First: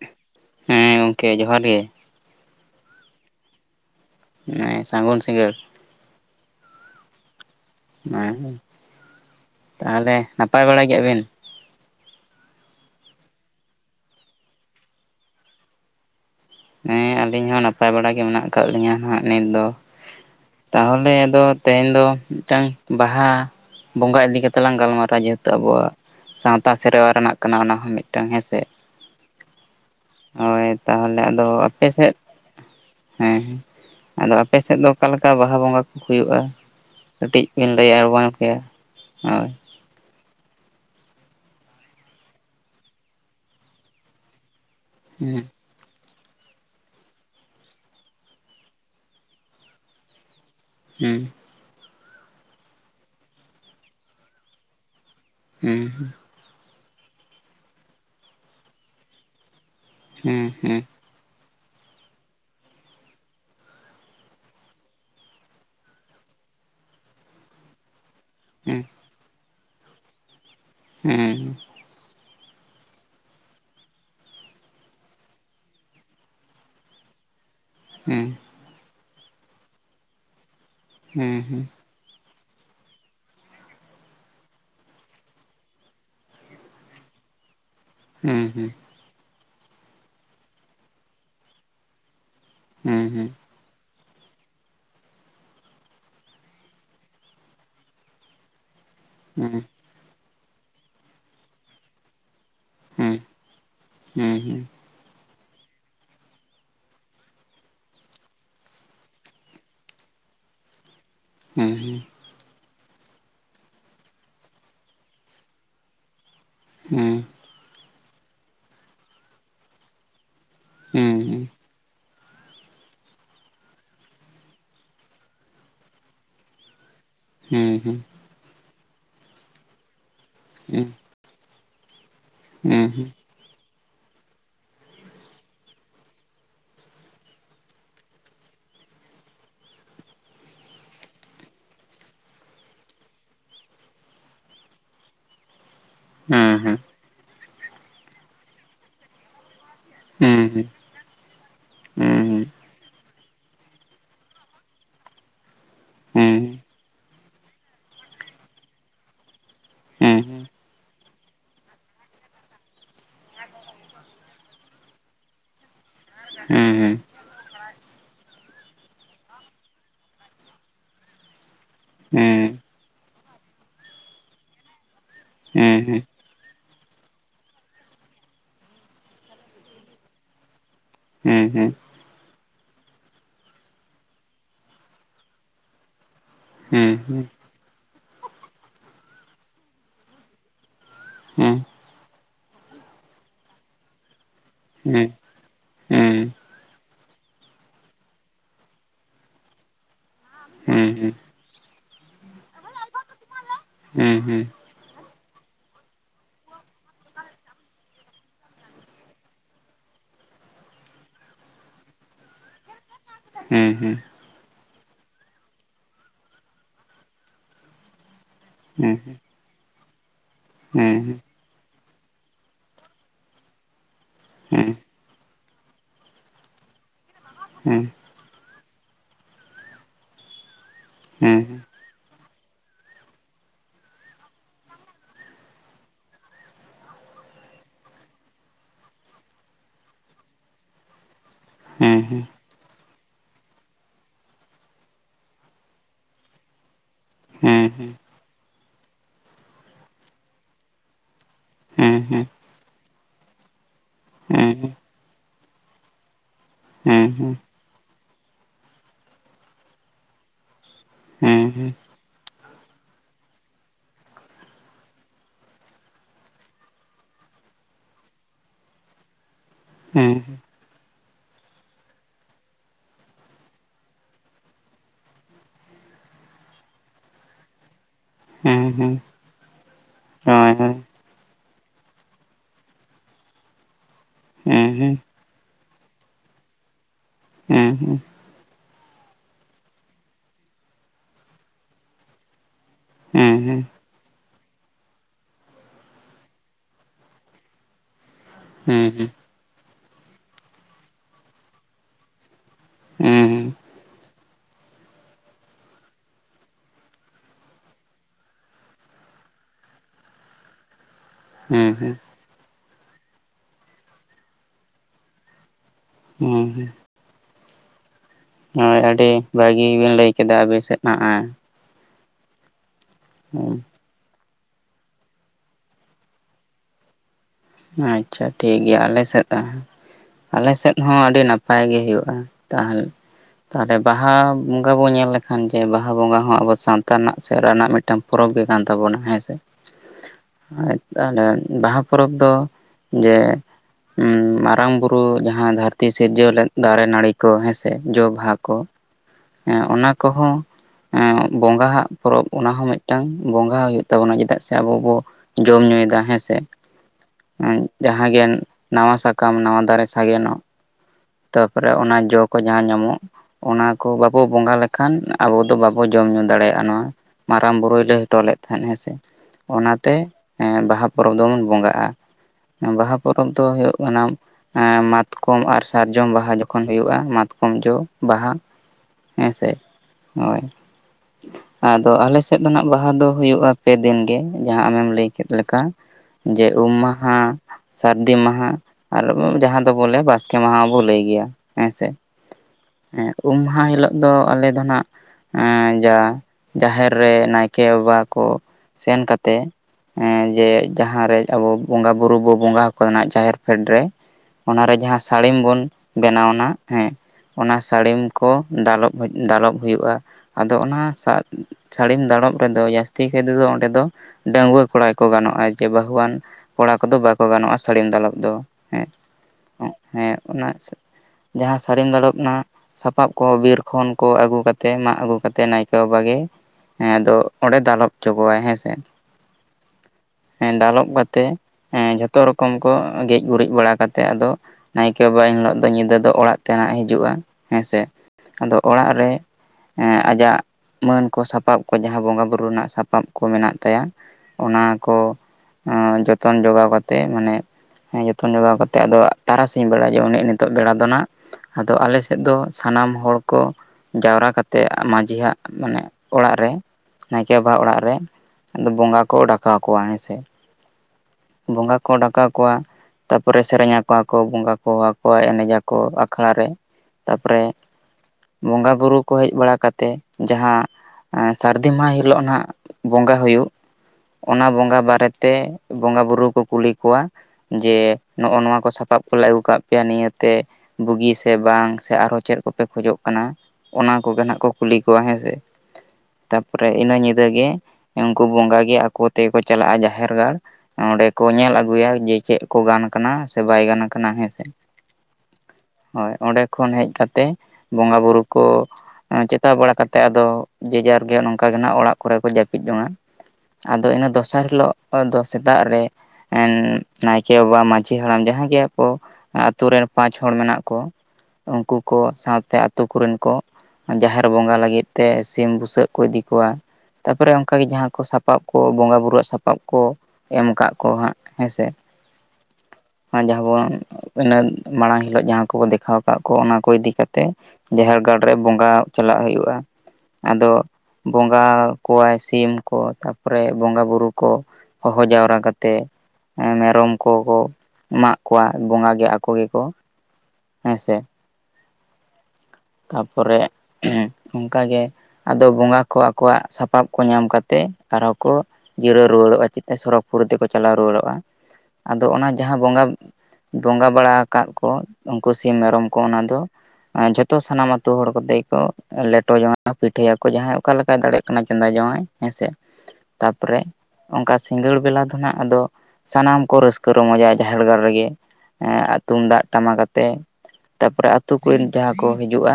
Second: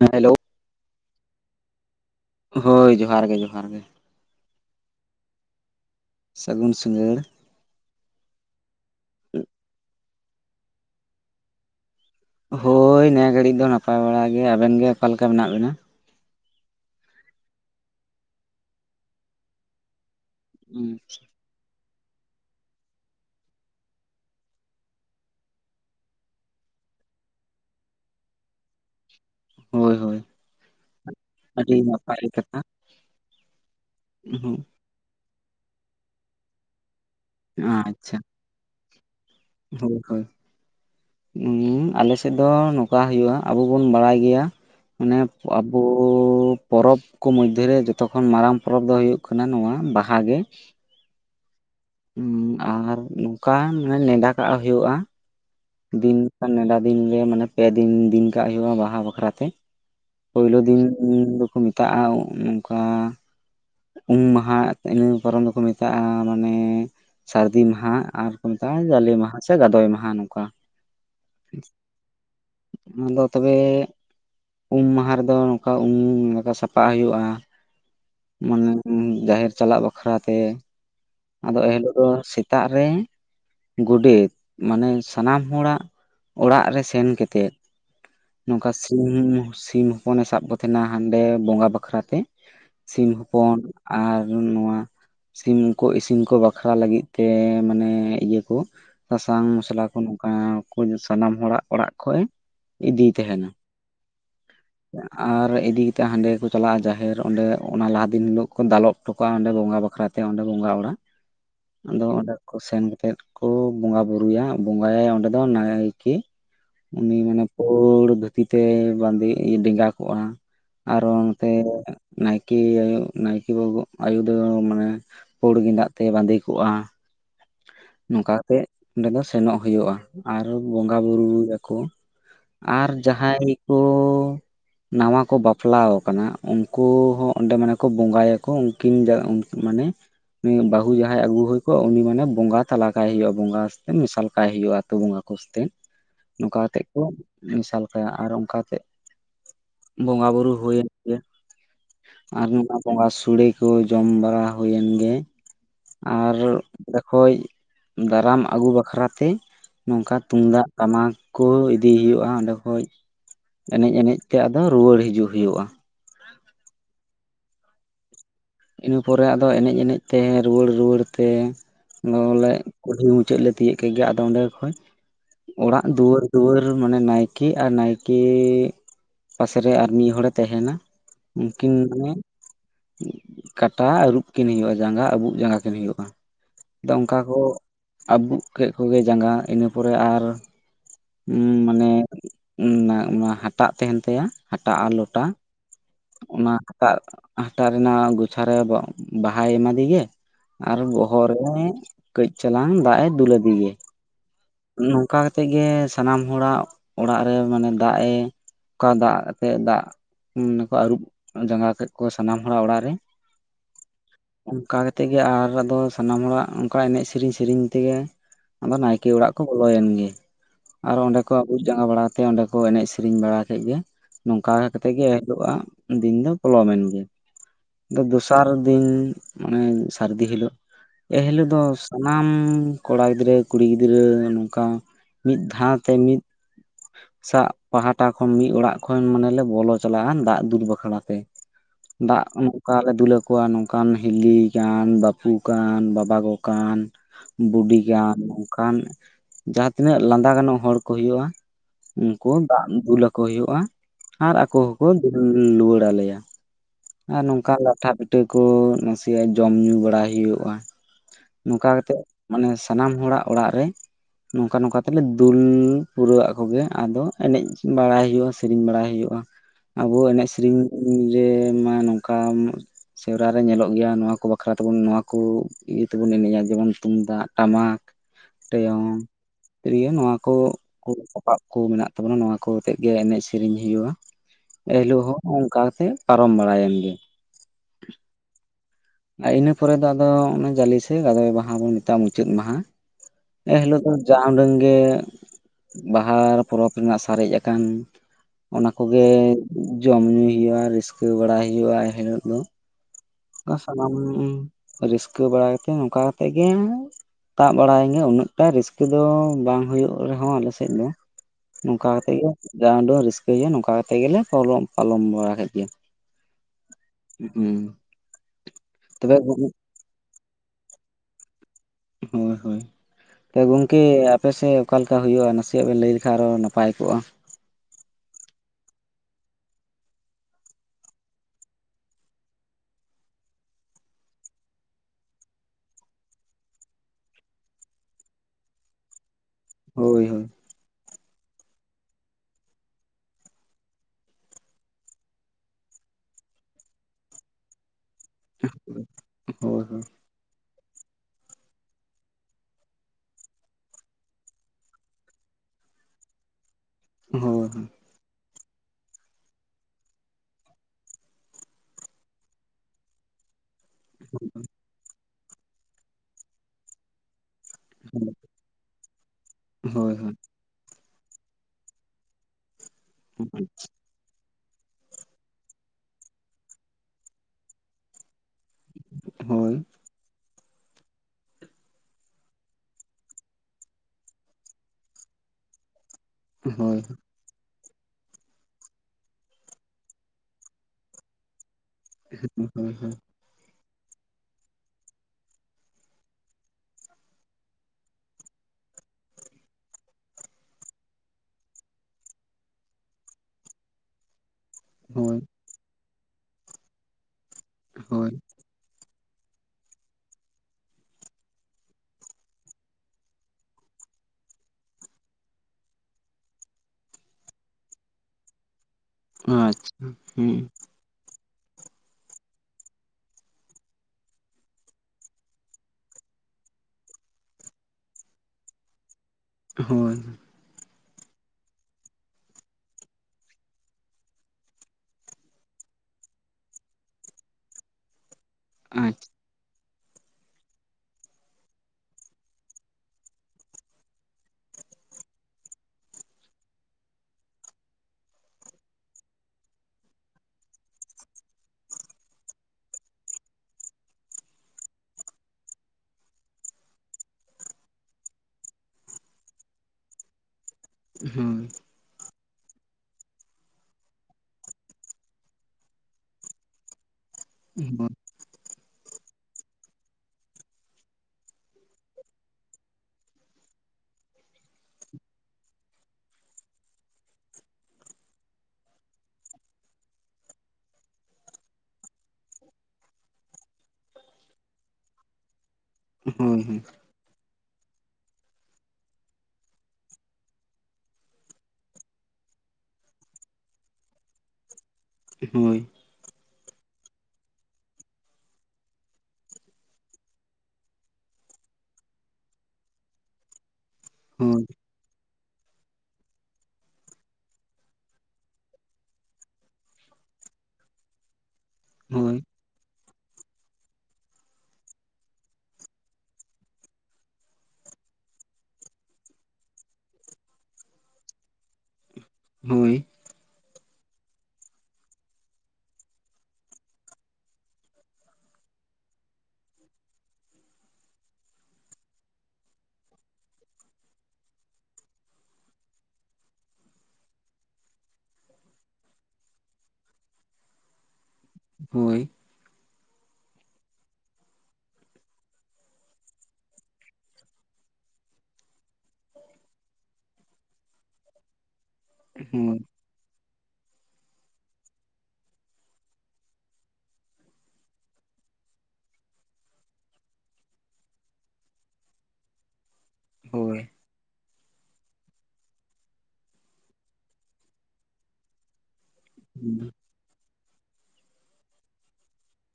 ᱦᱮᱸ ᱦᱮᱞᱳ ᱦᱮᱸ ᱜᱚᱝᱠᱮ ᱡᱚᱦᱟᱨ ᱜᱮ ᱦᱳᱭ ᱡᱚᱦᱟᱨ ᱜᱮ ᱡᱚᱦᱟᱨ ᱜᱮ ᱥᱟᱹᱜᱩᱱ ᱥᱤᱸᱜᱟᱹᱲ ᱥᱟᱹᱜᱩᱱ ᱥᱤᱸᱜᱟᱹᱲ ᱦᱮᱸ ᱛᱟᱦᱚᱞᱮ ᱱᱟᱯᱟᱭ ᱵᱟᱲᱟ ᱜᱮᱭᱟ ᱵᱤᱱ? ᱦᱳᱭ ᱱᱤᱭᱟᱹ ᱜᱷᱟᱹᱲᱤᱡ ᱫᱚ ᱱᱟᱯᱟᱭ ᱵᱟᱲᱟ ᱜᱮ। ᱟᱵᱮᱱ ᱜᱮ ᱚᱠᱟᱞᱮᱠᱟ ᱢᱮᱱᱟᱜ ᱵᱤᱱᱟ? ᱦᱮᱸ ᱟᱞᱤᱧ ᱦᱚᱸ ᱱᱟᱯᱟᱭ ᱵᱟᱲᱟ ᱜᱮ ᱢᱮᱱᱟᱜ ᱟᱠᱟᱫ ᱞᱤᱧᱟᱹ ᱱᱷᱟᱜ ᱱᱤᱛ ᱫᱚ ᱛᱟᱦᱚᱞᱮ ᱟᱫᱚ ᱛᱮᱦᱮᱧ ᱫᱚ ᱢᱤᱫᱴᱟᱝ ᱵᱟᱦᱟ ᱵᱚᱸᱜᱟ ᱤᱫᱤ ᱠᱟᱛᱮᱜ ᱞᱟᱝ ᱜᱟᱞᱢᱟᱨᱟᱣᱟ ᱡᱮᱦᱮᱛᱩ ᱟᱵᱚᱣᱟᱜ ᱾ ᱥᱟᱶᱛᱟ ᱥᱮᱨᱣᱟ ᱨᱮᱱᱟᱜ ᱠᱟᱱᱟ ᱚᱱᱟ ᱦᱚᱸ ᱢᱤᱫᱴᱟᱝ ᱦᱮᱸᱥᱮ ᱦᱳᱭ ᱛᱟᱦᱚᱞᱮ ᱾ ᱟᱫᱚ ᱟᱹᱰᱤ ᱟᱯ ᱥᱮᱫ ᱱᱟᱯᱟᱭ ᱠᱟᱛᱷᱟ ᱦᱮᱸ ᱟᱫᱚ ᱟᱯᱮ ᱥᱮᱫ ᱟᱫᱚ ᱚᱠᱟᱞᱮᱠᱟ ᱵᱟᱦᱟ ᱵᱚᱸᱜᱟ ᱠᱚ ᱦᱩᱭᱩᱜᱼᱟ ᱠᱟᱹᱴᱤᱡ ᱵᱤᱱ ᱞᱟᱹᱭᱟ ᱟᱡᱳᱢ ᱠᱮᱭᱟ ᱦᱚᱭ? ᱫᱚᱦᱟ ᱦᱚᱸ ᱟᱞᱮ ᱥᱮᱫ ᱫᱚ ᱱᱚᱝᱠᱟ ᱦᱩᱭᱩᱜᱼᱟ ᱟᱵᱚ ᱵᱚᱱ ᱵᱟᱲᱟᱭ ᱜᱮᱭᱟ ᱢᱟᱱᱮ [unintelligible] ᱯᱚᱨᱚᱵᱽ ᱠᱚ ᱢᱚᱫᱽᱫᱷᱮᱨᱮ ᱡᱚᱛᱚ ᱠᱷᱚᱱᱚᱱ ᱢᱟᱨᱟᱝ ᱯᱚᱨᱚᱵᱽ ᱫᱚ ᱦᱩᱭᱩᱜ ᱠᱟᱱᱟ ᱱᱚᱣᱟ ᱵᱟᱦᱟ ᱜᱮ ᱾ ᱦᱚᱸ ᱟᱨ ᱱᱚᱝᱠᱟ ᱢᱟᱱᱮ ᱱᱮᱰᱟ ᱠᱟᱜ ᱦᱩᱭᱩᱜᱼᱟ ᱾ ᱦᱩᱸ ᱫᱤᱱᱠᱟᱱ ᱱᱮᱰᱟ ᱫᱤᱱ ᱨᱮ ᱢᱟᱱᱮ ᱯᱮ ᱫᱤᱱ ᱫᱤᱱ ᱠᱟᱜ ᱦᱩᱭᱩᱜᱼᱟ ᱵᱟᱦᱟ ᱵᱟᱠᱷᱨᱟᱛᱮ ᱾ ᱦᱩᱸ ᱯᱳᱭᱞᱳ ᱦᱩᱸ ᱫᱤᱱ ᱫᱚᱠᱚ ᱢᱮᱛᱟᱜᱼᱟ ᱱᱚᱝᱠᱟ ᱩᱢ ᱢᱟᱦᱟ ᱤᱱᱟᱹ ᱯᱚᱨᱮ ᱫᱚᱠᱚ ᱢᱮᱛᱟᱜᱼᱟ ᱢᱟᱱᱮ ᱥᱟᱹᱨᱫᱤ ᱢᱟᱦᱟ ᱾ ᱟᱨ ᱚᱱᱠᱟ ᱦᱩᱸ ᱢᱮᱛᱟᱜᱼᱟ ᱡᱟᱞᱮ ᱢᱟᱦᱟ ᱥᱮ ᱜᱟᱫᱚᱭ ᱢᱟᱦᱟ ᱱᱚᱝᱠᱟ ᱾ ᱦᱮᱸ ᱟᱫᱚ ᱛᱚᱵᱮ ᱩᱢ ᱢᱟᱦᱟ ᱨᱮᱫᱚ ᱱᱚᱝᱠᱟ ᱩᱢ ᱞᱮᱠᱟ ᱥᱟᱯᱟᱜ ᱦᱩᱭᱩᱜᱼᱟ ᱾ ᱦᱮᱸ ᱢᱟᱱᱮ ᱡᱟᱦᱮᱨ ᱪᱟᱞᱟᱜ ᱵᱟᱠᱷᱨᱟ ᱛᱮ ᱦᱩᱸ ᱦᱩᱸ ᱟᱫᱚ ᱮᱦᱤᱞᱳᱜ ᱫᱚ ᱥᱮᱛᱟᱜ ᱨᱮ ᱜᱚᱰᱮᱛ ᱢᱟᱱᱮ ᱥᱟᱱᱟᱢ ᱦᱚᱲᱟᱜ ᱚᱲᱟᱜ ᱨᱮ ᱥᱮᱱ ᱠᱟᱛᱮᱫ ᱱᱚᱝᱠᱟ ᱥᱤᱢ ᱥᱤᱢ ᱦᱚᱯᱚ ᱱᱤᱧ ᱥᱟᱵ ᱠᱚ ᱛᱟᱦᱮᱱᱟ ᱦᱟᱸᱰᱮ ᱵᱚᱸᱜᱟ ᱵᱟᱠᱷᱨᱟᱛᱮ ᱾ ᱥᱤᱢ ᱦᱚᱯᱚᱱ ᱟᱨ ᱱᱚᱣᱟ ᱥᱤᱢ ᱠᱚ ᱤᱥᱤᱱ ᱠᱚ ᱵᱟᱠᱷᱨᱟ ᱞᱟᱹᱜᱤᱫ ᱛᱮ ᱢᱟᱱᱮ ᱤᱭᱟᱹ ᱠᱚ ᱥᱟᱥᱟᱝ ᱢᱚᱥᱞᱟ ᱠᱚ ᱱᱚᱝᱠᱟ ᱾ ᱩᱱ ᱥᱟᱱᱟᱢ ᱦᱚᱲᱟᱜ ᱚᱲᱟᱜ ᱠᱷᱮ ᱤᱫᱤᱭ ᱛᱟᱦᱮᱱᱟ ᱾ ᱦᱮᱸ ᱟᱨ ᱤᱫᱤ ᱠᱟᱛᱮᱫ ᱦᱟᱸᱰᱮ ᱠᱚ ᱪᱟᱞᱟᱜᱼᱟ ᱡᱟᱦᱮᱨ ᱚᱸᱰᱮ ᱚᱱᱟ ᱞᱟᱦᱟ ᱫᱤᱱ ᱦᱤᱞᱳᱜ ᱠᱚ ᱫᱟᱞᱚᱵ ᱾ ᱦᱚᱴᱚ ᱠᱟᱜᱼᱟ ᱚᱸᱰᱮ ᱵᱚᱸᱜᱟ ᱵᱟᱠᱷᱨᱟᱛᱮ ᱚᱸᱰᱮ ᱵᱚᱸᱜᱟ ᱚᱲᱟᱜ ᱟᱫᱚ ᱚᱸᱰᱮ ᱠᱚ ᱥᱮᱱ ᱠᱟᱛᱮᱫ ᱠᱚ ᱵᱚᱸᱜᱟ ᱵᱩᱨᱩᱭᱟ ᱵᱚᱸᱜᱟᱭᱟᱭ ᱚᱸᱰᱮ ᱫᱚ ᱱᱟᱭᱠᱮ ᱾ ᱩᱱᱤ ᱢᱟᱱᱮ ᱯᱟᱹᱲ ᱫᱷᱩᱛᱤᱛᱮᱭ ᱵᱟᱸᱫᱮ ᱰᱮᱸᱜᱟ ᱠᱚᱜᱼᱟ ᱟᱨᱚ ᱱᱚᱛᱮ ᱱᱟᱭᱠᱮ ᱟᱭᱩ ᱱᱟᱭᱠᱮ ᱵᱟᱵᱩ ᱟᱭᱩ ᱫᱚ ᱢᱟᱱᱮ ᱯᱩᱲ ᱜᱮᱸᱫᱟᱜ ᱛᱮ ᱵᱟᱸᱫᱮ ᱠᱚᱜᱼᱟ ᱦᱮᱸ ᱦᱮᱸ ᱱᱚᱝᱠᱟ ᱠᱟᱛᱮ ᱚᱸᱰᱮ ᱫᱚ ᱥᱮᱱᱚᱜ ᱦᱩᱭᱩᱜᱼᱟ ᱟᱨ ᱵᱚᱸᱜᱟ ᱵᱨᱭᱟᱠᱚ ᱟᱨ ᱡᱟᱦᱟᱸᱭ ᱠᱚ [inaudible] ᱱᱟᱣᱟ ᱠᱚ ᱵᱟᱯᱞᱟ ᱟᱠᱟᱱᱟ ᱩᱱᱠᱩ ᱦᱚᱸ ᱚᱸᱰᱮ ᱢᱟᱱᱮ ᱠᱚ ᱵᱚᱸᱜᱟᱭᱟᱠᱚ ᱩᱱᱠᱤᱱ ᱡ ᱢᱟᱱᱮ ᱩᱱᱤ ᱵᱟᱹᱦᱩ ᱡᱟᱦᱟᱸᱭ ᱟᱹᱜᱩ ᱦᱩᱭ ᱠᱚᱜᱼᱟ ᱩᱱᱤ ᱢᱟᱱᱮ ᱵᱚᱸᱜᱟ ᱛᱟᱞᱟ ᱠᱟᱭ ᱦᱩᱭᱩᱜᱼᱟ ᱵᱚᱸᱜᱟ ᱢᱮᱥᱟᱞ ᱠᱟᱭ ᱦᱩᱭᱩᱜᱼᱟ ᱟᱛᱳ ᱵᱚᱸᱜᱟ ᱠᱩᱥ ᱛᱮ ᱱᱚᱝᱠᱟ ᱠᱟᱛᱮᱫ ᱠᱚ ᱢᱮᱥᱟᱞ ᱠᱟᱭᱟ ᱟᱨ ᱚᱱᱠᱟ ᱠᱟᱛᱮᱫ ᱵᱚᱸᱜᱟ ᱵᱩᱨᱩ ᱦᱩᱭᱮᱱ ᱜᱮᱭᱟ ᱟᱨ ᱵᱚᱸᱜᱟ ᱥᱚᱲᱮ ᱠᱚ ᱡᱚᱢ ᱵᱟᱲᱟ ᱦᱩᱭᱮᱱ ᱜᱮ ᱟᱨ ᱚᱸᱰᱮ ᱠᱷᱚᱡ ᱫᱟᱨᱟᱢ ᱟᱹᱜᱩ ᱵᱟᱠᱷᱨᱟᱛᱮ ᱱᱚᱝᱠᱟ ᱛᱩᱢᱫᱟᱜ ᱴᱟᱢᱟᱠ ᱠᱚ ᱤᱫᱤ ᱦᱩᱭᱩᱜᱼᱟ ᱚᱸᱰᱮ ᱠᱷᱚᱡ ᱮᱱᱮᱡ ᱮᱱᱮᱡ ᱛᱮ ᱟᱫᱚ ᱨᱩᱣᱟᱹᱲ ᱦᱤᱡᱩᱜ ᱦᱩᱭᱩᱜᱼᱟ᱾ ᱦᱮᱸ ᱦᱮᱸ ᱤᱱᱟᱹ ᱯᱚᱨᱮ ᱟᱫᱚ ᱮᱱᱮᱡ ᱮᱱᱮᱡ ᱛᱮ ᱨᱩᱣᱟᱹᱲ ᱨᱩᱣᱟᱹᱲ ᱛᱮ ᱟᱫᱚ ᱵᱚᱞᱮ ᱠᱩᱞᱦᱤ ᱢᱩᱪᱟᱹᱫ ᱞᱮ ᱛᱤᱭᱟᱜ ᱠᱮᱫᱜᱮ ᱟᱫᱚ ᱚᱸᱰᱮ ᱠᱷᱚᱡ ᱚᱲᱟᱜ ᱫᱩᱣᱟᱹᱨ ᱫᱩᱣᱟᱹᱨ ᱢᱟᱱᱮ ᱱᱟᱭᱠᱮ ᱟᱨ ᱱᱟᱭᱠᱮ ᱯᱟᱥᱮ ᱨᱮ ᱟᱨ ᱢᱤᱫ ᱦᱚᱲᱮ ᱛᱟᱦᱮᱱᱟ ᱩᱱᱠᱤᱱᱮ ᱠᱟᱴᱟ ᱟᱹᱨᱩᱵ ᱠᱤᱱ ᱦᱩᱭᱩᱜᱼᱟ ᱡᱟᱸᱜᱟ ᱟᱹᱵᱩᱩᱜ ᱡᱟᱸᱜᱟ ᱠᱤᱱ ᱦᱩᱭᱩᱜᱼᱟ ᱟᱫᱚ ᱚᱱᱠᱟ ᱠᱚ ᱟᱵᱩᱜ ᱠᱮᱫ ᱠᱚᱜᱮ ᱡᱟᱸᱜᱟ ᱤᱱᱟᱹ ᱯᱚᱨᱮ ᱟᱨ ᱢᱟᱱᱮ ᱚᱱᱟ ᱦᱟᱴᱟᱜ ᱛᱟᱦᱮᱱ ᱛᱟᱭᱟ ᱦᱟᱴᱟᱜ ᱟᱨ ᱞᱚᱴᱟ ᱚᱱᱟ ᱦᱟᱴᱟᱜ ᱦᱟᱴᱟᱜ ᱨᱮᱱᱟᱜ ᱜᱚᱪᱷᱟᱨᱮ ᱵᱟᱦᱟᱭ ᱮᱢᱟᱫᱮᱜᱮ ᱟᱨ ᱵᱚᱦᱚᱜ ᱨᱮ ᱠᱟᱹᱪ ᱪᱟᱞᱟᱝ ᱫᱟᱜ ᱮ ᱫᱩᱞ ᱟᱫᱮᱜᱮ ᱦᱮᱸ ᱦᱮᱸ ᱚᱱᱮ ᱚᱱᱚᱝᱠᱟ ᱠᱟ ᱠᱟᱛᱮᱫ ᱜᱮ ᱥᱟᱱᱟᱢ ᱦᱚᱲᱟᱜ ᱚᱲᱟᱜ ᱨᱮ ᱢᱟᱱᱮ ᱫᱟᱜ ᱮ ᱚᱠᱟ ᱫᱟᱜ ᱛᱮ ᱫᱟᱜ ᱠᱚ ᱟᱹᱨᱩᱵ ᱡᱟᱸᱜᱟ ᱠᱮᱫ ᱠᱚᱣᱟ ᱥᱟᱱᱟᱢ ᱦᱚᱲᱟᱜ ᱚᱲᱟᱜ ᱨᱮ ᱦᱮᱸ ᱦᱮᱸ ᱚᱱᱠᱟ ᱠᱟᱛᱮᱫ ᱜᱮ ᱟᱨ ᱟᱫᱚ ᱥᱟᱱᱟᱢ ᱦᱚᱲᱟᱜ ᱚᱱᱠᱟ ᱮᱱᱮᱡ ᱥᱮᱨᱮᱧ ᱥᱮᱨᱮᱧ ᱛᱮᱜᱮ ᱟᱫᱚ ᱱᱟᱭᱠᱮ ᱚᱲᱟᱜ ᱠᱚ ᱵᱚᱞᱚᱭᱮᱱ ᱜᱮ᱾ ᱟᱨ ᱚᱸᱰᱮ ᱠᱚ ᱟᱹᱵᱩᱵ ᱡᱟᱸᱜᱟ ᱵᱟᱲᱟ ᱠᱟᱛᱮᱜ ᱚᱸᱰᱮ ᱠᱚ ᱮᱱᱮᱡ ᱥᱮᱨᱮᱧ ᱵᱟᱲᱟ ᱠᱮᱜ ᱜᱮ᱾ ᱱᱚᱝᱠᱟ ᱠᱟᱛᱮᱜ ᱜᱮ ᱩᱱ ᱦᱤᱞᱳᱜᱼᱟᱜ ᱫᱤᱱ ᱫᱚ ᱯᱚᱞᱚᱢᱮᱱ ᱜᱮ᱾ ᱫᱚ ᱫᱚᱥᱟᱨ ᱫᱤᱱ ᱢᱟᱱᱮ ᱥᱟᱹᱨᱫᱤ ᱦᱤᱞᱳᱜ ᱯᱮ ᱦᱤᱞᱳᱜ ᱫᱚ ᱥᱟᱱᱟᱢ ᱠᱚᱲᱟ ᱜᱤᱫᱽᱨᱟᱹ ᱠᱩᱲᱤ ᱜᱤᱫᱽᱨᱟᱹ ᱱᱚᱝᱠᱟ ᱢᱤᱫ ᱫᱷᱟᱣ ᱛᱮ ᱢᱤᱫ ᱥᱟᱜ ᱯᱟᱦᱴᱟ ᱠᱷᱚᱱ ᱢᱤᱜ ᱚᱲᱟᱜ ᱠᱷᱚᱱ ᱢᱟᱱᱮ ᱞᱮ ᱵᱚᱞᱚ ᱪᱟᱞᱟᱜᱼᱟ, ᱫᱟᱜ ᱫᱩᱞ ᱵᱟᱠᱷᱨᱟ ᱛᱮ᱾ ᱫᱟᱜ ᱩᱱᱩᱜ ᱚᱠᱟ ᱞᱮᱮᱴ ᱫᱩᱞᱟ ᱠᱚᱣᱟ ᱱᱚᱝᱠᱟᱱ ᱦᱤᱞᱤ ᱠᱟᱱ, ᱵᱟᱹᱯᱩ ᱠᱟᱱ, ᱵᱟᱵᱟ ᱜᱚ ᱠᱟᱱ᱾ ᱵᱩᱰᱤᱜᱟᱱ ᱱᱚᱝᱠᱟᱱ ᱡᱟᱦᱟᱸᱛᱤᱱᱟᱹᱜ ᱞᱟᱸᱫᱟ ᱜᱟᱱᱚᱜ ᱦᱚᱲ ᱠᱚ ᱦᱩᱭᱩᱜᱼᱟ᱾ ᱩᱱᱠᱩ ᱫᱟᱜ ᱫᱩᱞ ᱟᱠᱚ ᱦᱩᱭᱩᱜᱼᱟ ᱟᱨ ᱟᱠᱚ ᱦᱚᱸᱠᱚ ᱫᱩᱞ ᱨᱩᱣᱟᱹᱲ ᱟᱞᱮᱭᱟ ᱟᱨ ᱱᱚᱝᱠᱟ ᱞᱟᱴᱷᱟ ᱯᱤᱴᱷᱟᱹ ᱠᱚ ᱱᱟᱥᱮᱭᱟᱜ ᱡᱚᱢ ᱧᱩ ᱵᱟᱲᱟᱭ ᱦᱩᱭᱩᱜᱼᱟ᱾ ᱱᱚᱝᱠᱟ ᱠᱟᱛᱮᱜ ᱢᱟᱱᱮ ᱥᱟᱱᱟᱢ ᱦᱚᱲᱟᱜ ᱚᱲᱟᱜ ᱨᱮ ᱱᱚᱝᱠᱟ ᱱᱚᱝᱠᱟ ᱛᱮᱞᱮ ᱫᱩᱞ ᱯᱩᱨᱟᱹᱣᱟᱜ ᱠᱚᱜᱮ ᱟᱫᱚ ᱮᱱᱮᱡ ᱵᱟᱲᱟᱭ ᱦᱩᱭᱩᱜᱼᱟ, ᱥᱮᱨᱮᱧ ᱵᱟᱲᱟᱭ ᱦᱩᱭᱩᱜᱼᱟ, ᱟᱵᱚ ᱮᱱᱮᱡ ᱥᱮᱨᱮᱧ ᱩᱢ ᱡᱮ ᱢᱟ ᱱᱚᱝᱠᱟ ᱥᱮᱣᱨᱟ ᱨᱮ ᱧᱮᱞᱚᱜ ᱜᱮᱭᱟ ᱱᱚᱣᱟ ᱠᱚ ᱵᱟᱠᱷᱨᱟ ᱛᱮᱵᱚᱱ ᱱᱚᱣᱟ ᱠᱚ ᱤᱭᱟᱹ ᱛᱮᱵᱚᱱ ᱮᱱᱮᱡᱼᱟ ᱡᱮᱢᱚᱱ ᱛᱩᱢᱫᱟᱜ ᱴᱟᱢᱟᱠ ᱴᱮᱭᱚᱝ ᱛᱤᱨᱭᱳ ᱱᱚᱣᱟ ᱠᱚ [inaudible] ᱯᱟᱵ ᱠᱚ ᱢᱮᱱᱟᱜ ᱛᱟᱵᱚᱱᱟ ᱱᱚᱣᱟ ᱠᱚ ᱟᱛᱮᱜ ᱜᱮ ᱮᱱᱮᱡ ᱥᱮᱨᱮᱧ ᱦᱩᱭᱩᱜᱼᱟ᱾ ᱯᱮ ᱦᱤᱞᱳᱜ ᱦᱚᱸ ᱚᱝᱠᱟ ᱠᱟᱛᱮᱜ ᱯᱟᱨᱚᱢ ᱵᱟᱲᱟᱭᱮᱱ ᱜᱮ᱾ ᱦᱮᱸ ᱦᱮᱸ ᱟ ᱤᱱᱟᱹ ᱯᱚᱨᱮ ᱫᱚ ᱟᱫᱚ ᱚᱱᱮ ᱡᱟᱞᱤ ᱥᱮ ᱜᱟᱫᱚᱭᱮ ᱢᱟᱦᱟ ᱵᱚ ᱢᱮᱛᱟᱜᱼᱟ ᱢᱩᱪᱟᱹᱫ ᱢᱟᱦᱟ᱾ ᱦᱮᱸ ᱮ ᱦᱮᱸ ᱦᱤᱞᱳᱜ ᱫᱚ ᱡᱟᱸ ᱩᱰᱟᱹᱝ ᱜᱮ [unintelligible] ᱵᱟᱦᱟ ᱯᱚᱨᱚᱵᱽ ᱨᱮᱱᱟᱜ ᱥᱟᱨᱮᱡ ᱟᱠᱟᱱ ᱚᱱᱟ ᱦᱮᱸ ᱦᱮᱸ ᱠᱚᱜᱮ ᱡᱚᱢ ᱧᱩᱭ ᱦᱩᱭᱩᱜᱼᱟ᱾ ᱨᱟᱹᱥᱠᱟᱹ ᱵᱟᱲᱟᱭ ᱦᱩᱭᱩᱜᱼᱟ ᱮᱱ ᱦᱤᱞᱳᱜ ᱫᱚ᱾ ᱦᱮᱸ ᱦᱮᱸ ᱠᱟ ᱥᱟᱱᱟᱢ ᱨᱟᱹᱥᱠᱟᱹ ᱵᱟᱲᱟ ᱠᱟᱛᱮᱜ ᱱᱚᱝᱠᱟ ᱠᱟᱛᱮᱫ ᱜᱮ ᱛᱟᱵ ᱵᱟᱲᱟᱭᱮᱱ ᱜᱮ ᱩᱱᱟᱹᱜᱴᱟ ᱨᱟᱹᱥᱠᱟᱹ ᱫᱚ ᱵᱟᱝ ᱦᱩᱭᱩᱜ ᱨᱮᱦᱚᱸ ᱟᱞᱮᱥᱮᱜ ᱫᱚ ᱦᱮᱸ ᱱᱚᱝᱠᱟ ᱦᱮᱸ ᱠᱟᱛᱮᱜ ᱜᱮ ᱡᱟ ᱩᱰᱟᱹ ᱨᱟᱹᱥᱠᱟᱹ ᱦᱩᱭᱟ ᱱᱚᱝᱠᱟ ᱠᱟᱛᱮᱜ ᱜᱮᱞᱮ ᱯᱚᱞᱟᱢ ᱯᱟᱞᱚᱢ ᱵᱟᱲᱟ ᱠᱮᱜ ᱜᱮ᱾ ᱦᱩᱸᱸ ᱩᱜᱸ ᱩᱸ [unintelligible] ᱦᱳᱭ ᱟᱹᱰᱤ ᱵᱷᱟᱹᱜᱤ ᱵᱤᱱ ᱞᱟᱹᱭ ᱠᱮᱫᱟ ᱟᱵᱤᱱ ᱥᱮᱜ ᱱᱟᱜᱼᱟ ᱦᱳᱭ ᱦᱳᱭ ᱛᱚ ᱜᱚᱝ ᱠᱮ ᱟᱯᱮᱥᱮᱜ ᱚᱠᱟᱞᱮᱠᱟ ᱦᱩᱭᱩᱜᱼᱟ? ᱱᱟᱥᱮᱭᱟᱜ ᱵᱮᱱ ᱞᱟᱹᱭ ᱞᱮᱠᱷᱟᱡ ᱟᱨᱚ ᱱᱟᱯᱟᱭ ᱠᱚᱜᱼᱟ᱾ ᱟᱪᱪᱷᱟ ᱴᱷᱤᱠᱜᱮᱭᱟ ᱟᱞᱮᱥᱮᱜ ᱟᱸ ᱟᱞᱮᱥᱮᱫ ᱦᱚᱸ ᱟᱹᱰᱤ ᱱᱟᱯᱟᱭ ᱜᱮ ᱦᱳᱭᱳᱜᱼᱟ ᱛᱟᱦᱟᱞ ᱛᱟᱦᱚᱞᱮ ᱵᱟᱦᱟ ᱵᱚᱸᱜᱟ ᱵᱚ ᱧᱮᱞ ᱞᱮᱠᱷᱟᱱ ᱡᱮ ᱵᱟᱦᱟ ᱵᱚᱸᱜᱟ ᱦᱚᱸ ᱟᱵᱚ ᱥᱟᱶᱛᱟ ᱨᱮᱱᱟᱜ ᱥᱮᱨᱣᱟ ᱨᱮᱱᱟᱜ ᱢᱮᱜ ᱴᱟᱝ ᱯᱚᱨᱚᱵᱽ ᱜᱮ ᱠᱟᱱ ᱛᱟᱵᱚᱱᱟ ᱦᱮᱸ ᱥᱮ᱾ ᱦᱳᱭ ᱦᱳᱭ ᱟᱡ ᱛᱟᱦᱮᱞᱮ ᱵᱟᱦᱟ ᱯᱚᱨᱚᱵᱽ ᱫᱚ ᱡᱮ ᱢᱟᱨᱟᱝ ᱵᱩᱨᱩ ᱡᱟᱦᱟᱸ ᱫᱷᱟᱹᱨᱛᱤ ᱥᱤᱨᱡᱟᱹᱣ ᱞᱮᱫ ᱫᱟᱨᱮ ᱱᱟᱹᱲᱤ ᱠᱚ ᱦᱮᱸᱥᱮ ᱡᱚ ᱵᱟᱦᱟ ᱠᱚ ᱮᱸ ᱦᱳᱭ ᱚᱱᱟ ᱠᱚᱦᱚᱸ ᱮᱸ ᱵᱚᱸᱜᱟ ᱦᱟᱜ ᱯᱚᱨᱚᱵᱽ ᱚᱱᱟᱦᱚᱸ ᱢᱤᱜᱴᱟᱝ ᱵᱚᱸᱜᱟ ᱦᱳᱭ ᱛᱟᱵᱚᱱᱟ ᱪᱮᱫᱟᱜ ᱥᱮ ᱟᱵᱚ ᱵᱚ ᱡᱚᱢ ᱧᱩᱭᱫᱟ ᱦᱮᱸᱥᱮ ᱦᱳᱭ ᱮᱸ ᱡᱟᱦᱟᱸ ᱜᱮᱱ ᱱᱟᱣᱟ ᱥᱟᱠᱟᱢ ᱱᱟᱣᱟ ᱫᱟᱨᱮ ᱥᱟᱜᱮᱱᱚᱜ ᱛᱟᱯᱚᱨᱮ ᱚᱱᱟ ᱡᱚ ᱠᱚ ᱡᱟᱦᱟᱸ ᱧᱟᱢᱚᱜ ᱚᱱᱟ ᱠᱚ ᱵᱟᱵᱚ ᱵᱚᱸᱜᱟ ᱞᱮᱠᱷᱟᱱ ᱟᱵᱚ ᱫᱚ ᱵᱟᱵᱚ ᱡᱚᱢ ᱧᱩ ᱫᱟᱲᱮᱭᱟᱜᱼᱟ ᱱᱚᱣᱟ ᱢᱟᱨᱟᱝ ᱵᱩᱨᱩᱭ ᱞᱟᱹᱭ ᱦᱚᱴᱚ ᱞᱮᱫ ᱠᱚᱱᱟ ᱛᱟᱦᱮᱸᱫ ᱦᱮᱸᱥᱮ ᱚᱱᱟᱛᱮ ᱦᱳᱭ ᱦᱳᱭ ᱮᱸ ᱵᱟᱦᱟ ᱯᱚᱨᱚᱵᱽ ᱫᱚᱵᱚᱱ ᱵᱚᱸᱜᱟᱜᱼᱟ ᱵᱟᱦᱟ ᱯᱚᱨᱚᱵᱽ ᱫᱚ ᱦᱩᱭᱩᱜ ᱠᱟᱱᱟᱢ ᱮᱸ ᱢᱟᱛᱠᱚᱢ ᱟᱨ ᱥᱟᱨᱡᱚᱢ ᱵᱟᱦᱟ ᱡᱚᱠᱷᱚᱱ ᱦᱩᱭᱩᱜᱼᱟ ᱢᱟᱛᱠᱚᱢ ᱡᱚ ᱵᱟᱦᱟ ᱦᱮᱸᱥᱮ ᱦᱳᱭ ᱦᱚᱭ ᱟᱫᱚ ᱟᱞᱮᱥᱮᱫ ᱱᱟᱜ ᱵᱟᱦᱟ ᱫᱚ ᱦᱳᱭᱳᱜᱼᱟ ᱯᱮ ᱫᱤᱱᱜᱮ ᱡᱟᱦᱟᱸ ᱟᱢᱮᱢ ᱞᱟᱹᱭ ᱠᱮᱫ ᱞᱮᱠᱟ᱾ ᱡᱮ ᱩᱢ ᱦᱳᱭ ᱢᱟᱦᱟ ᱥᱟᱹᱨᱫᱤ ᱢᱟᱦᱟ ᱟᱨ ᱡᱟᱦᱟᱸ ᱫᱚᱵᱚᱱ ᱞᱟᱹᱭᱟ ᱵᱟᱥᱠᱮ ᱢᱟᱦᱟ ᱦᱚᱵᱚ ᱞᱟᱹᱭ ᱜᱮᱭᱟ ᱦᱮᱸ ᱥᱮ ᱦᱮᱸ ᱦᱮᱸ ᱦᱮᱸ [unintelligible] ᱩᱢᱟᱦᱟ ᱦᱤᱞᱳᱜ ᱫᱚ ᱟᱞᱮ ᱫᱚ ᱱᱟᱦᱟᱜ ᱡᱟ ᱡᱟᱦᱮᱨ ᱨᱮ ᱱᱟᱭᱠᱮ ᱵᱟᱵᱟ ᱠᱚ ᱥᱮᱱ ᱠᱟᱛᱮᱜ ᱦᱮᱸ ᱡᱮ ᱡᱟᱦᱟᱸ ᱨᱮ ᱟᱵᱚ ᱵᱚᱸᱜᱟ ᱵᱩᱨᱩ ᱵᱚ ᱵᱚᱸᱜᱟᱚ ᱡᱟᱦᱮᱨ ᱯᱷᱮᱰ ᱨᱮ ᱚᱱᱟᱨᱮ ᱦᱳᱭ ᱡᱟᱦᱟᱸ ᱦᱳᱭ ᱥᱟᱹᱲᱤᱢ ᱵᱚᱱ ᱵᱮᱱᱟᱣ ᱱᱟ ᱦᱮᱸ ᱚᱱᱟ ᱥᱟᱹᱲᱤᱢ ᱦᱳᱭ ᱠᱚ ᱫᱟᱞᱚᱵ ᱫᱟᱞᱚᱵ ᱦᱩᱭᱩᱜᱼᱟ ᱟᱫᱚ ᱚᱱᱟ ᱥᱟᱶ ᱥᱟᱹᱲᱤᱢ ᱫᱟᱲᱚᱵ ᱨᱮᱫᱚ ᱡᱟᱹᱥᱛᱤ ᱠᱟᱭ ᱛᱮᱫᱚ ᱚᱸᱰᱮ ᱫᱚ ᱰᱟᱺᱩᱣᱟᱹ ᱠᱚᱲᱟ ᱜᱮᱠᱚ ᱜᱟᱱᱚᱜᱼᱟ ᱡᱮ ᱵᱟᱹᱦᱩᱣᱟᱱ ᱠᱚᱲᱟ ᱠᱚ ᱫᱚ ᱵᱟᱠᱚ ᱜᱟᱱᱚᱜᱼᱟ ᱥᱟᱹᱲᱤᱢ ᱫᱟᱞᱚᱵ ᱫᱚ ᱦᱮᱸ ᱟᱪᱪᱷᱟ ᱦᱮᱸ ᱦᱩᱸ ᱚᱱᱟ ᱡᱟᱦᱟᱸ ᱥᱟᱨᱤᱢ ᱫᱟᱲᱚᱵ ᱱᱟ ᱥᱟᱯᱟᱵ ᱠᱚᱸ ᱵᱤᱨ ᱠᱷᱚᱱ ᱠᱚ ᱟᱹᱜᱩ ᱠᱟᱛᱮᱫ ᱢᱟᱜ ᱟᱹᱜᱩ ᱠᱟᱛᱮ ᱱᱟᱭᱠᱮ ᱵᱟᱵᱟ ᱜᱮ ᱦᱮᱸ ᱟᱫᱚ ᱚᱸᱰᱮ ᱫᱟᱞᱚᱵ ᱦᱚᱪᱚ ᱠᱚᱣᱟᱭ ᱦᱮᱸ ᱥᱮ ᱦᱳᱭ ᱫᱟᱞᱚᱵ ᱠᱟᱛᱮ ᱡᱷᱚᱛᱚ ᱨᱚᱠᱚᱢ ᱠᱚ ᱜᱮᱡ ᱜᱩᱨᱤᱡ ᱵᱟᱲᱟ ᱠᱟᱛᱮ ᱟᱫᱚ ᱱᱟᱭᱠᱮ ᱵᱟᱵᱟ ᱮᱱ ᱦᱤᱞᱳᱜ ᱫᱚ ᱧᱤᱫᱟᱹ ᱫᱚ ᱚᱲᱟᱜ ᱛᱮ ᱱᱟᱦᱟᱜ ᱦᱤᱡᱩᱜᱼᱟ ᱦᱮᱸ ᱥᱮ ᱟᱫᱚ ᱚᱲᱟᱜ ᱟᱪᱪᱷᱟ ᱨᱮ ᱟᱡᱟᱜ ᱢᱟᱹᱱ ᱠᱚ ᱥᱟᱯᱟᱵ ᱠᱚ ᱡᱟᱦᱟᱸ ᱵᱚᱸᱜᱟ ᱵᱩᱨᱩ ᱨᱮᱱᱟᱜ ᱥᱟᱯᱟᱵ ᱠᱚ ᱢᱮᱱᱟᱜ ᱛᱟᱭᱟ ᱚᱱᱟ ᱠᱚ ᱡᱚᱛᱚᱱ ᱡᱚᱜᱟᱣ ᱠᱟᱛᱮᱜ ᱢᱟᱱᱮ ᱡᱚᱛᱚᱱ ᱡᱚᱜᱟᱣ ᱠᱟᱛᱮ ᱟᱫᱚ ᱛᱟᱨᱟᱥᱤᱧ ᱵᱟᱲᱟᱭᱟ ᱡᱮᱢᱚᱱ ᱱᱮᱜᱮ ᱱᱤᱛᱚᱜ ᱵᱮᱲᱟ ᱫᱚ ᱱᱟᱦᱟᱜ ᱟᱫᱚ ᱟᱞ ᱥᱮᱫ ᱫᱚ ᱥᱟᱱᱟᱢ ᱦᱚᱲ ᱠᱚ ᱡᱟᱣᱨᱟ ᱠᱟᱛᱮᱜ ᱢᱟᱹᱡᱷᱤ ᱭᱟᱜ ᱢᱟᱱᱮ ᱚᱲᱟᱜ ᱨᱮ ᱱᱟᱭᱠᱮ ᱵᱟᱵᱟ ᱚᱲᱟᱜ ᱨᱮ ᱟᱫᱚ ᱵᱚᱸᱜᱟ ᱠᱚ ᱰᱟᱠᱟᱚᱣ ᱦᱮᱸ ᱥᱮ ᱦᱩᱸ ᱵᱚᱸᱜᱟ ᱠᱚ ᱰᱟᱠᱟᱣ ᱠᱚᱣᱟ ᱛᱟᱯᱚᱨᱮ ᱥᱮᱨᱮᱧ ᱟᱠᱚᱣᱟ ᱠᱚ ᱵᱚᱸᱜᱟ ᱠᱚ ᱟᱠᱚᱣᱟ ᱮᱱᱮᱡ ᱟᱠᱚ ᱟᱠᱷᱲᱟ ᱨᱮ ᱛᱟᱯᱚᱨᱮ ᱵᱚᱸᱜᱟ ᱵᱩᱨᱩ ᱠᱚ ᱦᱮᱡ ᱵᱟᱲᱟ ᱠᱟᱛᱮᱜ ᱡᱟᱦᱟᱸ ᱥᱟᱹᱨᱫᱤ ᱢᱟᱦᱟ ᱦᱤᱞᱳᱜ ᱱᱟᱦᱟᱜ ᱵᱚᱸᱜᱟ ᱦᱩᱭᱩᱜ ᱚᱱᱟ ᱵᱚᱸᱜᱟ ᱵᱟᱨᱮ ᱛᱮ ᱵᱚᱸᱜᱟ ᱵᱩᱨᱩ ᱠᱚ ᱠᱩᱞᱤ ᱠᱚᱣᱟ ᱡᱮ ᱱᱚᱜᱚ ᱱᱚᱣᱟ ᱠᱚ ᱥᱟᱯᱟᱵ ᱠᱚ ᱞᱮ ᱟᱹᱜᱩ ᱟᱠᱟᱫ ᱯᱮᱭᱟ ᱱᱤᱭᱟᱹᱛᱮ ᱵᱩᱜᱤ ᱥᱮ ᱵᱟᱝ ᱥᱮ ᱟᱨ ᱦᱚᱸ ᱪᱮᱫ ᱠᱚ ᱯᱮ ᱠᱷᱚᱡᱚᱜ ᱠᱟᱱᱟ ᱚᱱᱟ ᱠᱚ ᱜᱮ ᱱᱟᱦᱟᱜ ᱠᱚ ᱠᱩᱞᱤ ᱠᱚᱣᱟ ᱦᱮᱸ ᱥᱮ ᱦᱳᱭ ᱛᱟᱯᱚᱨᱮ ᱤᱱᱟᱹ ᱧᱤᱫᱟᱹ ᱜᱮ ᱩᱱᱠᱩ ᱵᱚᱸᱜᱟ ᱜᱮ ᱟᱠᱚ ᱛᱮᱜᱮ ᱠᱚ ᱪᱟᱞᱟᱜᱼᱟ ᱡᱟᱦᱮᱨ ᱜᱟᱲ ᱚᱸᱰᱮ ᱠᱚ ᱧᱮᱞ ᱟᱹᱜᱩᱭᱟ ᱡᱮ ᱪᱮᱫ ᱠᱚ ᱜᱟᱱ ᱠᱟᱱᱟ ᱥᱮ ᱵᱟᱭ ᱜᱟᱱ ᱠᱟᱱᱟ ᱦᱮᱸ ᱥᱮ ᱦᱳᱭ ᱦᱳᱭ ᱚᱸᱰᱮ ᱠᱷᱚᱱ ᱦᱮᱡ ᱠᱟᱛᱮ ᱵᱚᱸᱜᱟ ᱵᱩᱨᱩ ᱠᱚ ᱪᱮᱛᱟ ᱵᱟᱲᱟ ᱠᱟᱛᱮᱜ ᱟᱫᱚ ᱡᱮ ᱡᱟᱨ ᱜᱮ ᱱᱚᱝᱠᱟ ᱜᱮ ᱱᱟᱜ ᱚᱲᱟᱜ ᱠᱚᱨᱮ ᱠᱚ ᱡᱟᱹᱯᱤᱫ ᱡᱚᱝᱼᱟ ᱟᱫᱚ ᱤᱱᱟᱹ ᱫᱚᱥᱟᱨ ᱦᱳᱭ ᱦᱤᱞᱳᱜ ᱫᱚ ᱥᱮᱛᱟᱜ ᱨᱮ ᱱᱟᱭᱠᱮ ᱵᱟᱵᱟ ᱢᱟᱺᱡᱷᱤ ᱦᱟᱲᱟᱢ ᱡᱟᱦᱟᱸᱭ ᱜᱮ ᱟᱛᱩᱨ ᱨᱮᱱ ᱯᱟᱸᱪ ᱦᱚᱲ ᱢᱮᱱᱟᱜ ᱠᱚ ᱩᱱᱠᱩ ᱠᱚ ᱦᱳᱭ ᱦᱳᱭ ᱥᱟᱶᱛᱮ ᱟᱹᱛᱩᱳ ᱠᱚᱨᱮᱱ ᱠᱚ ᱡᱟᱦᱮᱨ ᱵᱚᱸᱜᱟ ᱞᱟᱹᱜᱤᱫ ᱛᱮ ᱥᱤᱢ ᱵᱩᱥᱟᱹᱜ ᱠᱚ ᱤᱫᱤ ᱠᱚᱣᱟ ᱛᱟᱯᱚᱨᱮ ᱚᱱᱠᱟᱜ ᱜᱮ ᱡᱟᱦᱟᱸ ᱠᱚ ᱥᱟᱯᱟᱵ ᱠᱚ ᱵᱚᱸᱜᱟ ᱵᱩᱨᱩᱣᱟᱜ ᱥᱟᱯᱟᱵ ᱠᱚ ᱮᱢ ᱠᱟᱜ ᱠᱚ ᱦᱟᱸᱜ ᱦᱮᱸ ᱥᱮ ᱦᱳᱭ ᱡᱟᱦᱟᱸ ᱵᱚᱱ ᱚᱱᱮ ᱢᱟᱲᱟᱝ ᱦᱤᱞᱳᱜ ᱡᱟᱦᱟᱸ ᱠᱚ ᱵᱚ ᱫᱮᱠᱷᱟᱣ ᱟᱠᱚ ᱠᱟᱜ ᱠᱚ ᱚᱱᱟ ᱠᱚ ᱤᱫᱤ ᱠᱟᱛᱮ ᱡᱟᱦᱮᱨ ᱜᱟᱲ ᱨᱮ ᱵᱚᱸᱜᱟ ᱪᱟᱞᱟᱜ ᱦᱩᱭᱩᱜᱼᱟ ᱟᱫᱚ ᱵᱚᱸᱜᱟ ᱠᱚᱣᱟᱭ ᱥᱤᱢ ᱠᱚ ᱛᱟᱯᱚᱨᱮ ᱵᱚᱸᱜᱟ ᱵᱩᱨᱩ ᱠᱚ ᱦᱚᱦᱚ ᱡᱟᱣᱨᱟ ᱠᱟᱛᱮᱫ ᱢᱮᱨᱚᱢ ᱠᱚ ᱠᱚ ᱮᱢᱟᱜ ᱠᱚᱣᱟ ᱵᱚᱸᱜᱟ ᱜᱮ ᱟᱠᱚ ᱜᱮ ᱠᱚ ᱦᱮᱸ ᱥᱮ ᱦᱳᱭ ᱛᱟᱯᱚᱨᱮ ᱚᱱᱠᱟ ᱜᱮ ᱟᱫᱚ ᱵᱚᱸᱜᱟ ᱠᱚ ᱟᱠᱚᱣᱟᱜ ᱥᱟᱯᱟᱵ ᱠᱚ ᱧᱟᱢ ᱠᱟᱛᱮ ᱟᱨᱚ ᱠᱚ ᱡᱤᱨᱟᱹᱣ ᱨᱩᱣᱟᱹᱲᱚᱜᱼᱟ ᱪᱮᱛᱮ ᱥᱚᱨᱚᱜᱽ ᱯᱩᱨᱤ ᱛᱮᱠᱚ ᱪᱟᱞᱟᱣ ᱨᱩᱣᱟᱹᱲᱚᱜᱼᱟ ᱟᱫᱚ ᱚᱱᱟ ᱡᱟᱦᱟᱸ ᱦᱩᱸ ᱵᱚᱸᱜᱟ ᱵᱚᱸᱜᱟ ᱵᱟᱲᱟ ᱟᱠᱟᱫ ᱠᱚ ᱩᱱᱠᱩ ᱥᱤᱢ ᱢᱮᱨᱚᱢ ᱠᱚ ᱚᱱᱟ ᱫᱚ ᱡᱚᱛᱚ ᱥᱟᱱᱟᱢ ᱟᱹᱛᱳ ᱦᱚᱲ ᱠᱚᱛᱮ ᱜᱮᱠᱚ ᱞᱮᱴᱚ ᱡᱚᱝ ᱟ ᱯᱤᱴᱷᱟᱹᱭᱟᱠᱚ ᱡᱟᱦᱟᱸᱭ ᱚᱠᱟ ᱞᱮᱠᱟᱭ ᱫᱟᱲᱮᱭᱟᱜ ᱠᱟᱱᱟ ᱪᱚᱸᱫᱟ ᱡᱚᱝ ᱟ ᱦᱮᱸᱥᱮ ᱛᱟᱯᱚᱨᱮ ᱦᱩᱸ ᱚᱱᱠᱟ ᱥᱤᱸᱜᱟᱹᱲ ᱵᱮᱞᱟ ᱫᱚ ᱦᱟᱜ ᱟᱫᱚ ᱥᱟᱱᱟᱢ ᱠᱚ ᱨᱟᱹᱥᱠᱟᱹ ᱨᱚᱢᱚᱡᱟ ᱡᱟᱦᱮᱨ ᱜᱟᱲ ᱨᱮᱜᱮ ᱛᱩᱢᱫᱟᱜ ᱴᱟᱢᱟᱠ ᱟᱛᱮ ᱛᱟᱯᱚᱨᱮ ᱟᱹᱛᱩ ᱠᱚᱨᱮᱱ ᱡᱟᱦᱟᱸᱭ ᱠᱚ ᱦᱤᱡᱩᱜᱼᱟ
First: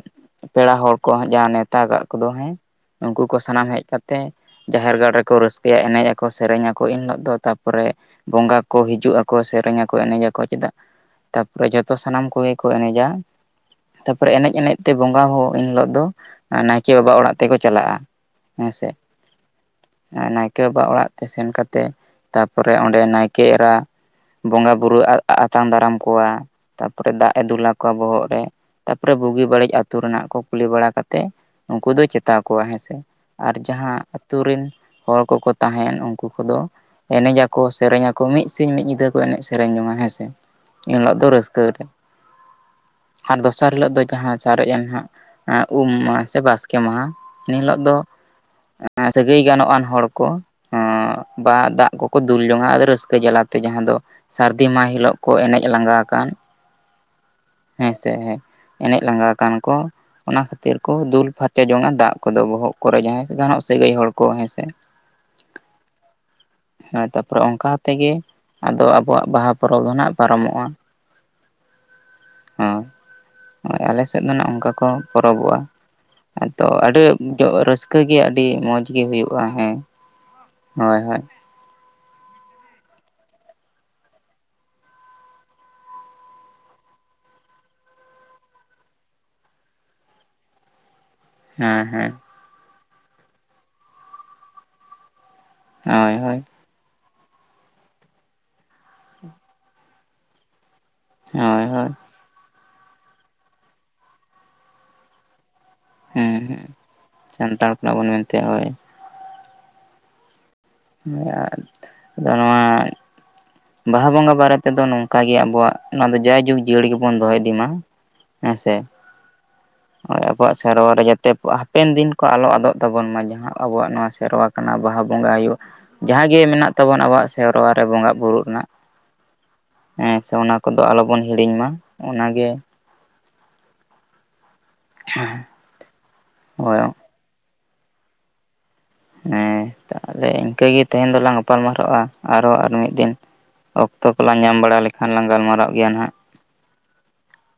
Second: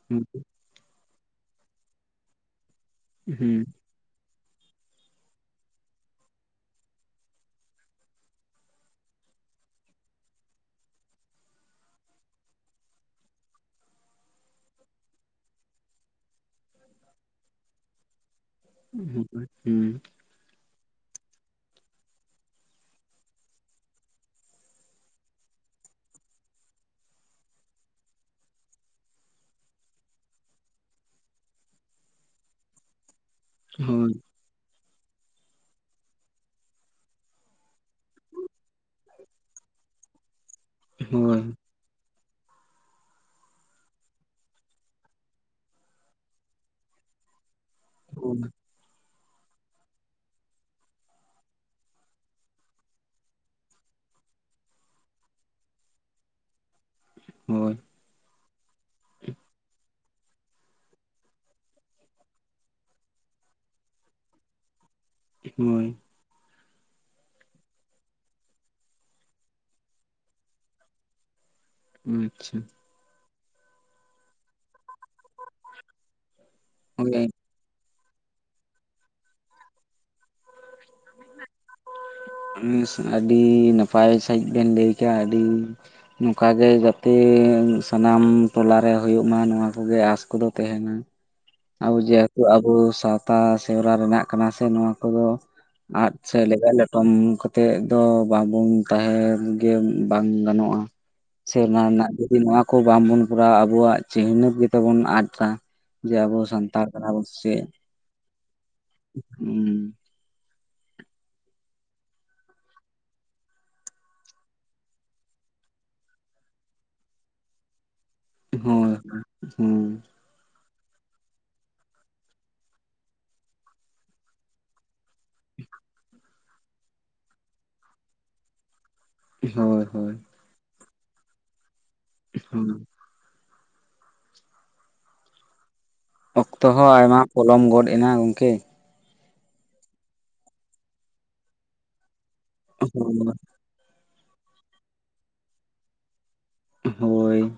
[inaudible] ᱯᱮᱲᱟ ᱦᱚᱲ ᱠᱚ ᱦᱟᱸᱜ ᱡᱟᱦᱟᱸ ᱱᱮᱣᱛᱟ ᱠᱟᱜ ᱠᱚᱫᱚ ᱦᱮᱸ ᱩᱱᱠᱩ ᱠᱚ ᱥᱟᱱᱟᱢ ᱦᱮᱡ ᱠᱟᱼᱼ ᱛᱮ ᱡᱟᱦᱮᱨ ᱜᱟᱲ ᱨᱮᱠᱚ ᱨᱟᱹᱥᱠᱟᱹᱭᱟ ᱮᱱᱮᱡ ᱟᱠᱚ ᱥᱮᱨᱮᱧ ᱟᱠᱚ ᱮᱱ ᱦᱤᱞᱳᱜ ᱫᱚ ᱛᱟᱯᱚᱨᱮ ᱵᱚᱸᱜᱟ ᱠᱚ ᱦᱤᱡᱩᱜ ᱟᱠᱚ ᱥᱮᱨᱮᱧ ᱟᱠᱚ ᱮᱱᱮᱡ ᱟᱠᱚ ᱪᱮᱫᱟᱜ ᱛᱟᱯᱚᱨᱮ ᱡᱷᱚᱛᱚ ᱥᱟᱱᱟᱢ ᱠᱚ ᱜᱮ ᱠᱚ ᱮᱱᱮᱡᱟ ᱛᱟᱯᱚᱨᱮ ᱮᱱᱮᱡ ᱮᱱᱮᱡ ᱛᱮ ᱵᱚᱸᱜᱟ ᱦᱚᱸ ᱮᱱ ᱦᱤᱞᱚᱜ ᱫᱚ ᱱᱟᱭᱠᱮ ᱵᱟᱵᱟ ᱣᱟᱜ ᱚᱲᱟᱜ ᱛᱮᱱᱠᱚ ᱪᱟᱞᱟᱜᱼᱟ ᱦᱮᱸ ᱥᱮ ᱦᱩᱸ ᱦᱳᱭ ᱦᱳᱭ ᱟᱺ.. ᱱᱟᱭᱠ.. ᱠᱮ ᱵᱟ ᱚᱲᱟᱜ ᱛᱮ ᱥᱮᱱ ᱠᱟᱛᱮ ᱛᱟᱯᱚᱨᱮ ᱚᱸᱰᱮ ᱱᱟᱭᱠᱮ ᱮᱨᱟ ᱵᱚᱸᱜᱟ ᱵᱩᱨᱩ ᱟᱛᱟᱝ ᱫᱟᱨᱟᱢ ᱠᱚᱣᱟ ᱛᱟᱯᱚᱨᱮ ᱫᱟᱜ ᱮ ᱫᱩᱞ ᱟᱠᱚᱣᱟ ᱵᱚᱦᱚᱜ ᱨᱮ ᱛᱟᱯᱚᱨᱮ ᱵᱩᱜᱤ ᱵᱟᱹᱲᱤᱡ ᱟᱹᱛᱩ ᱨᱮᱱᱟᱜ ᱠᱚ ᱠᱩᱞᱤ ᱵᱟᱲᱟ ᱠᱟᱛᱮ ᱩᱱᱠᱩ ᱫᱚ ᱪᱮᱛᱟᱣ ᱠᱚᱣᱟ ᱦᱮᱸᱥᱮ ᱟᱨ ᱡᱟᱦᱟᱸ ᱦᱳᱭ ᱟᱹᱛᱩ ᱨᱮᱱ ᱦᱚᱲ ᱠᱚᱠᱚ ᱛᱟᱦᱮᱸ ᱮᱱ ᱩᱱᱠᱩ ᱠᱚᱫᱚ ᱮᱱᱮᱡ ᱟᱠᱚ ᱥᱮᱨᱮᱧ ᱟᱠᱚ ᱢᱤᱫ ᱥᱤᱧ ᱢᱤᱫ ᱧᱤᱫᱟᱹ ᱠᱚ ᱮᱱᱮᱡ ᱥᱮᱨᱮᱧ ᱡᱚᱝ ᱟ ᱦᱮᱸ ᱥᱮ ᱮᱱ ᱦᱤᱞᱳᱜ ᱫᱚ ᱨᱟᱹᱥᱠᱟᱹ ᱨᱮ ᱾ ᱟᱨ ᱫᱚᱥᱟᱨ ᱦᱤᱞᱳᱜ ᱫᱚ ᱡᱟᱦᱟᱸ ᱥᱟᱨᱮᱡ ᱮᱱ ᱦᱟᱜ ᱩᱢ ᱢᱟᱦᱟ ᱥᱮ ᱵᱟᱥᱠᱮ ᱢᱟᱦᱟ ᱾ ᱮᱱ ᱦᱤᱞᱳᱜ ᱫᱚ ᱥᱟᱹᱜᱟᱹᱭ ᱜᱟᱱᱚᱜ ᱟᱱ ᱦᱚᱲ ᱠᱚ ᱵᱟᱦᱟ ᱫᱟᱜ ᱠᱚᱠᱚ ᱫᱩᱞ ᱡᱚᱝ ᱟ ᱟᱫᱚ ᱨᱟᱹᱥᱠᱟᱹ ᱡᱟᱞᱟᱛᱮ ᱡᱟᱦᱟᱸ ᱫᱚ ᱥᱟᱹᱨᱫᱤ ᱢᱟᱦᱟ ᱦᱤᱞᱳᱜ ᱠᱚ ᱮᱱᱮᱡ ᱞᱟᱸᱜᱟ ᱟᱠᱟᱱ ᱦᱳᱭ ᱦᱮᱸᱥᱮ ᱦᱮᱸ ᱮᱱᱮᱡ ᱞᱟᱸᱜᱟ ᱟᱠᱟᱱ ᱠᱚ ᱚᱱᱟ ᱠᱷᱟᱹᱛᱤᱨ ᱠᱚ ᱫᱩᱞ ᱯᱷᱟᱨᱪᱟ ᱡᱚᱝᱼᱟ ᱫᱟᱜ ᱠᱚᱫᱚ ᱵᱚᱦᱚᱜ ᱠᱚᱨᱮ ᱡᱟᱦᱟᱸ ᱥᱮ ᱡᱟᱦᱟᱱᱟᱜ ᱥᱟᱹᱜᱟᱹᱭ ᱦᱚᱲ ᱠᱚ ᱦᱮᱸᱥᱮ ᱦᱳᱭ ᱦᱮ ᱛᱟᱯᱚᱨᱮ ᱚᱱᱠᱟ ᱛᱮᱜᱮ ᱟᱫᱚ ᱟᱵᱚᱣᱟᱜ ᱵᱟᱦᱟ ᱯᱚᱨᱚᱵᱽ ᱫᱚ ᱱᱟᱦᱟᱜ ᱯᱟᱨᱚᱢᱚᱜᱼᱟ ᱾ ᱟᱪᱪᱷᱟ ᱦᱚ ᱟᱞᱮ ᱥᱮᱫ ᱫᱚ ᱱᱟᱜ ᱚᱱᱠᱟ ᱠᱚ ᱯᱚᱨᱚᱵᱚᱜᱼᱟ ᱦᱮᱸᱛᱚ ᱟᱹᱰᱤ ᱦᱳᱭ ᱨᱟᱹᱥᱼ ᱼᱠᱟᱹ ᱜᱮ ᱟᱹᱰᱤ ᱢᱚᱸᱡᱽ ᱜᱮ ᱦᱩᱭᱩᱜᱼᱟ ᱦᱮᱸ ᱦᱳᱭ ᱦᱳᱭ [inaudible] ᱟᱹᱰᱤ ᱱᱟᱯᱟᱭ ᱥᱟᱺᱦᱤᱡ ᱵᱮᱱ ᱞᱟᱹᱭ ᱠᱮᱫᱼᱟ ᱟᱹᱰᱤᱻ ᱱᱚᱝᱠᱟ ᱜᱮ ᱡᱟᱛᱮ ᱥᱟᱱᱟᱢ ᱴᱚᱞᱟ ᱨᱮ ᱦᱩᱭᱩᱜ ᱢᱟ ᱱᱚᱣᱟ ᱠᱚᱜᱮ ᱟᱸᱥ ᱠᱚᱫᱚ ᱛᱟᱦᱮᱱᱟ ᱦᱮᱸ ᱟᱵᱚ ᱦᱮᱸ ᱡᱮᱦᱮᱛᱩ ᱟᱵᱚ ᱥᱟᱶᱛᱟ ᱥᱮᱨᱣᱟ ᱨᱮᱱᱟᱜ ᱠᱟᱱᱟ ᱥᱮ ᱱᱚᱣᱟ ᱠᱚᱫᱚ ᱦᱳᱭ ᱦᱳᱭ ᱾ [unintelligible] ᱠᱚᱢ ᱠᱟᱛᱮᱫ ᱫᱚ ᱵᱟᱵᱚᱱ ᱛᱟᱦᱮᱸ ᱜᱮ ᱵᱟᱝ ᱜᱟᱱᱚᱜᱼᱟ ᱦᱳᱭ ᱥᱮᱨᱣᱟ ᱦᱳᱭ ᱨᱮᱱᱟᱜ ᱡᱩᱫᱤ ᱱᱚᱣᱟ ᱠᱚ ᱵᱟᱝᱵᱚᱱ ᱠᱚᱨᱟᱣᱟ ᱟᱵᱚᱣᱟᱜ ᱪᱤᱱᱦᱟᱹᱯ ᱜᱮᱛᱚ ᱵᱚᱱ ᱟᱫᱼᱫᱟ ᱡᱮ ᱦᱮᱸ ᱟᱵᱚ ᱦᱮᱸ ᱥᱟᱱᱛᱟᱲ ᱠᱟᱱᱟ ᱵᱚᱱ ᱥᱮ ᱪᱮᱫ ᱥᱟᱱᱛᱟᱲ ᱠᱟᱱᱟ ᱵᱚᱱ ᱢᱮᱱᱛᱮ ᱦᱳᱭ ᱦᱩᱸ [unintelligible] ᱟᱫᱚ ᱱᱚᱣᱟ ᱵᱟᱦᱟ ᱵᱚᱸᱜᱟ ᱵᱟᱨᱮ ᱛᱮᱫᱚ ᱱᱚᱝᱠᱟᱜᱮ ᱟᱵᱚᱣᱟᱜ ᱱᱚᱣᱟ ᱫᱚ ᱡᱟᱭᱡᱩᱜᱽ ᱡᱤᱭᱟᱹᱲ ᱜᱮᱵᱚᱱ ᱫᱚᱦᱚ ᱤᱫᱤ ᱢᱟ ᱦᱮᱸ ᱥᱮ ᱦᱳᱭ ᱦᱳᱭ [unintelligible] ᱟᱵᱚᱣᱟᱜ ᱥᱮᱨᱣᱟ ᱨᱮ ᱡᱟᱛᱮ ᱦᱟᱯᱮᱱ ᱫᱤᱱ ᱠᱚ ᱟᱞᱚ ᱟᱫᱚᱜ ᱛᱟᱵᱚᱱ ᱢᱟ ᱡᱟᱦᱟᱸ ᱟᱵᱚᱣᱟᱜ ᱱᱚᱣᱟ ᱥᱮᱨᱣᱟ ᱠᱟᱱᱟ ᱵᱟᱦᱟ ᱵᱚᱸᱜᱟ ᱦᱩᱭᱩᱜ ᱡᱟᱦᱟᱸ ᱜᱮ ᱢᱮᱱᱟᱜ ᱛᱟᱵᱚᱱ ᱟᱵᱚᱣᱟᱜ ᱥᱮᱨᱣᱟ ᱨᱮ ᱵᱚᱸᱜᱟ ᱵᱩᱨᱩᱜ ᱨᱮᱱᱟᱜ ᱦᱳᱭ ᱦᱳᱭ ᱦᱳᱭ ᱦᱮᱸ ᱥᱮ ᱚᱱᱟ ᱠᱚᱫᱚ ᱟᱞᱚ ᱵᱚᱱ ᱦᱤᱲᱤᱧ ᱢᱟ ᱚᱱᱟᱜᱮ [unintelligible] ᱚᱠᱛᱚ ᱦᱳᱭ ᱦᱚᱸ ᱟᱭᱢᱟ ᱯᱚᱞᱚᱢ ᱜᱚᱫ ᱮᱱᱟ ᱜᱚᱝᱠᱮ ᱾ ᱦᱮᱸ ᱛᱟᱦᱞᱮ ᱤᱱᱠᱟᱹᱜᱮ ᱛᱮᱦᱮᱧ ᱫᱚ ᱞᱟᱝ ᱜᱟᱯᱟᱞᱢᱟᱨᱟᱜᱼᱟ ᱟᱨᱦᱚᱸ ᱟᱨ ᱢᱤᱫ ᱫᱤᱱ ᱚᱠᱛᱚ ᱠᱚ ᱞᱟᱝ ᱧᱟᱢ ᱵᱟᱲᱟ ᱞᱮᱠᱷᱟᱱ ᱞᱟᱝ ᱜᱟᱞᱢᱟᱨᱟᱜ ᱜᱮᱭᱟ ᱦᱟᱜ ᱦᱳᱭ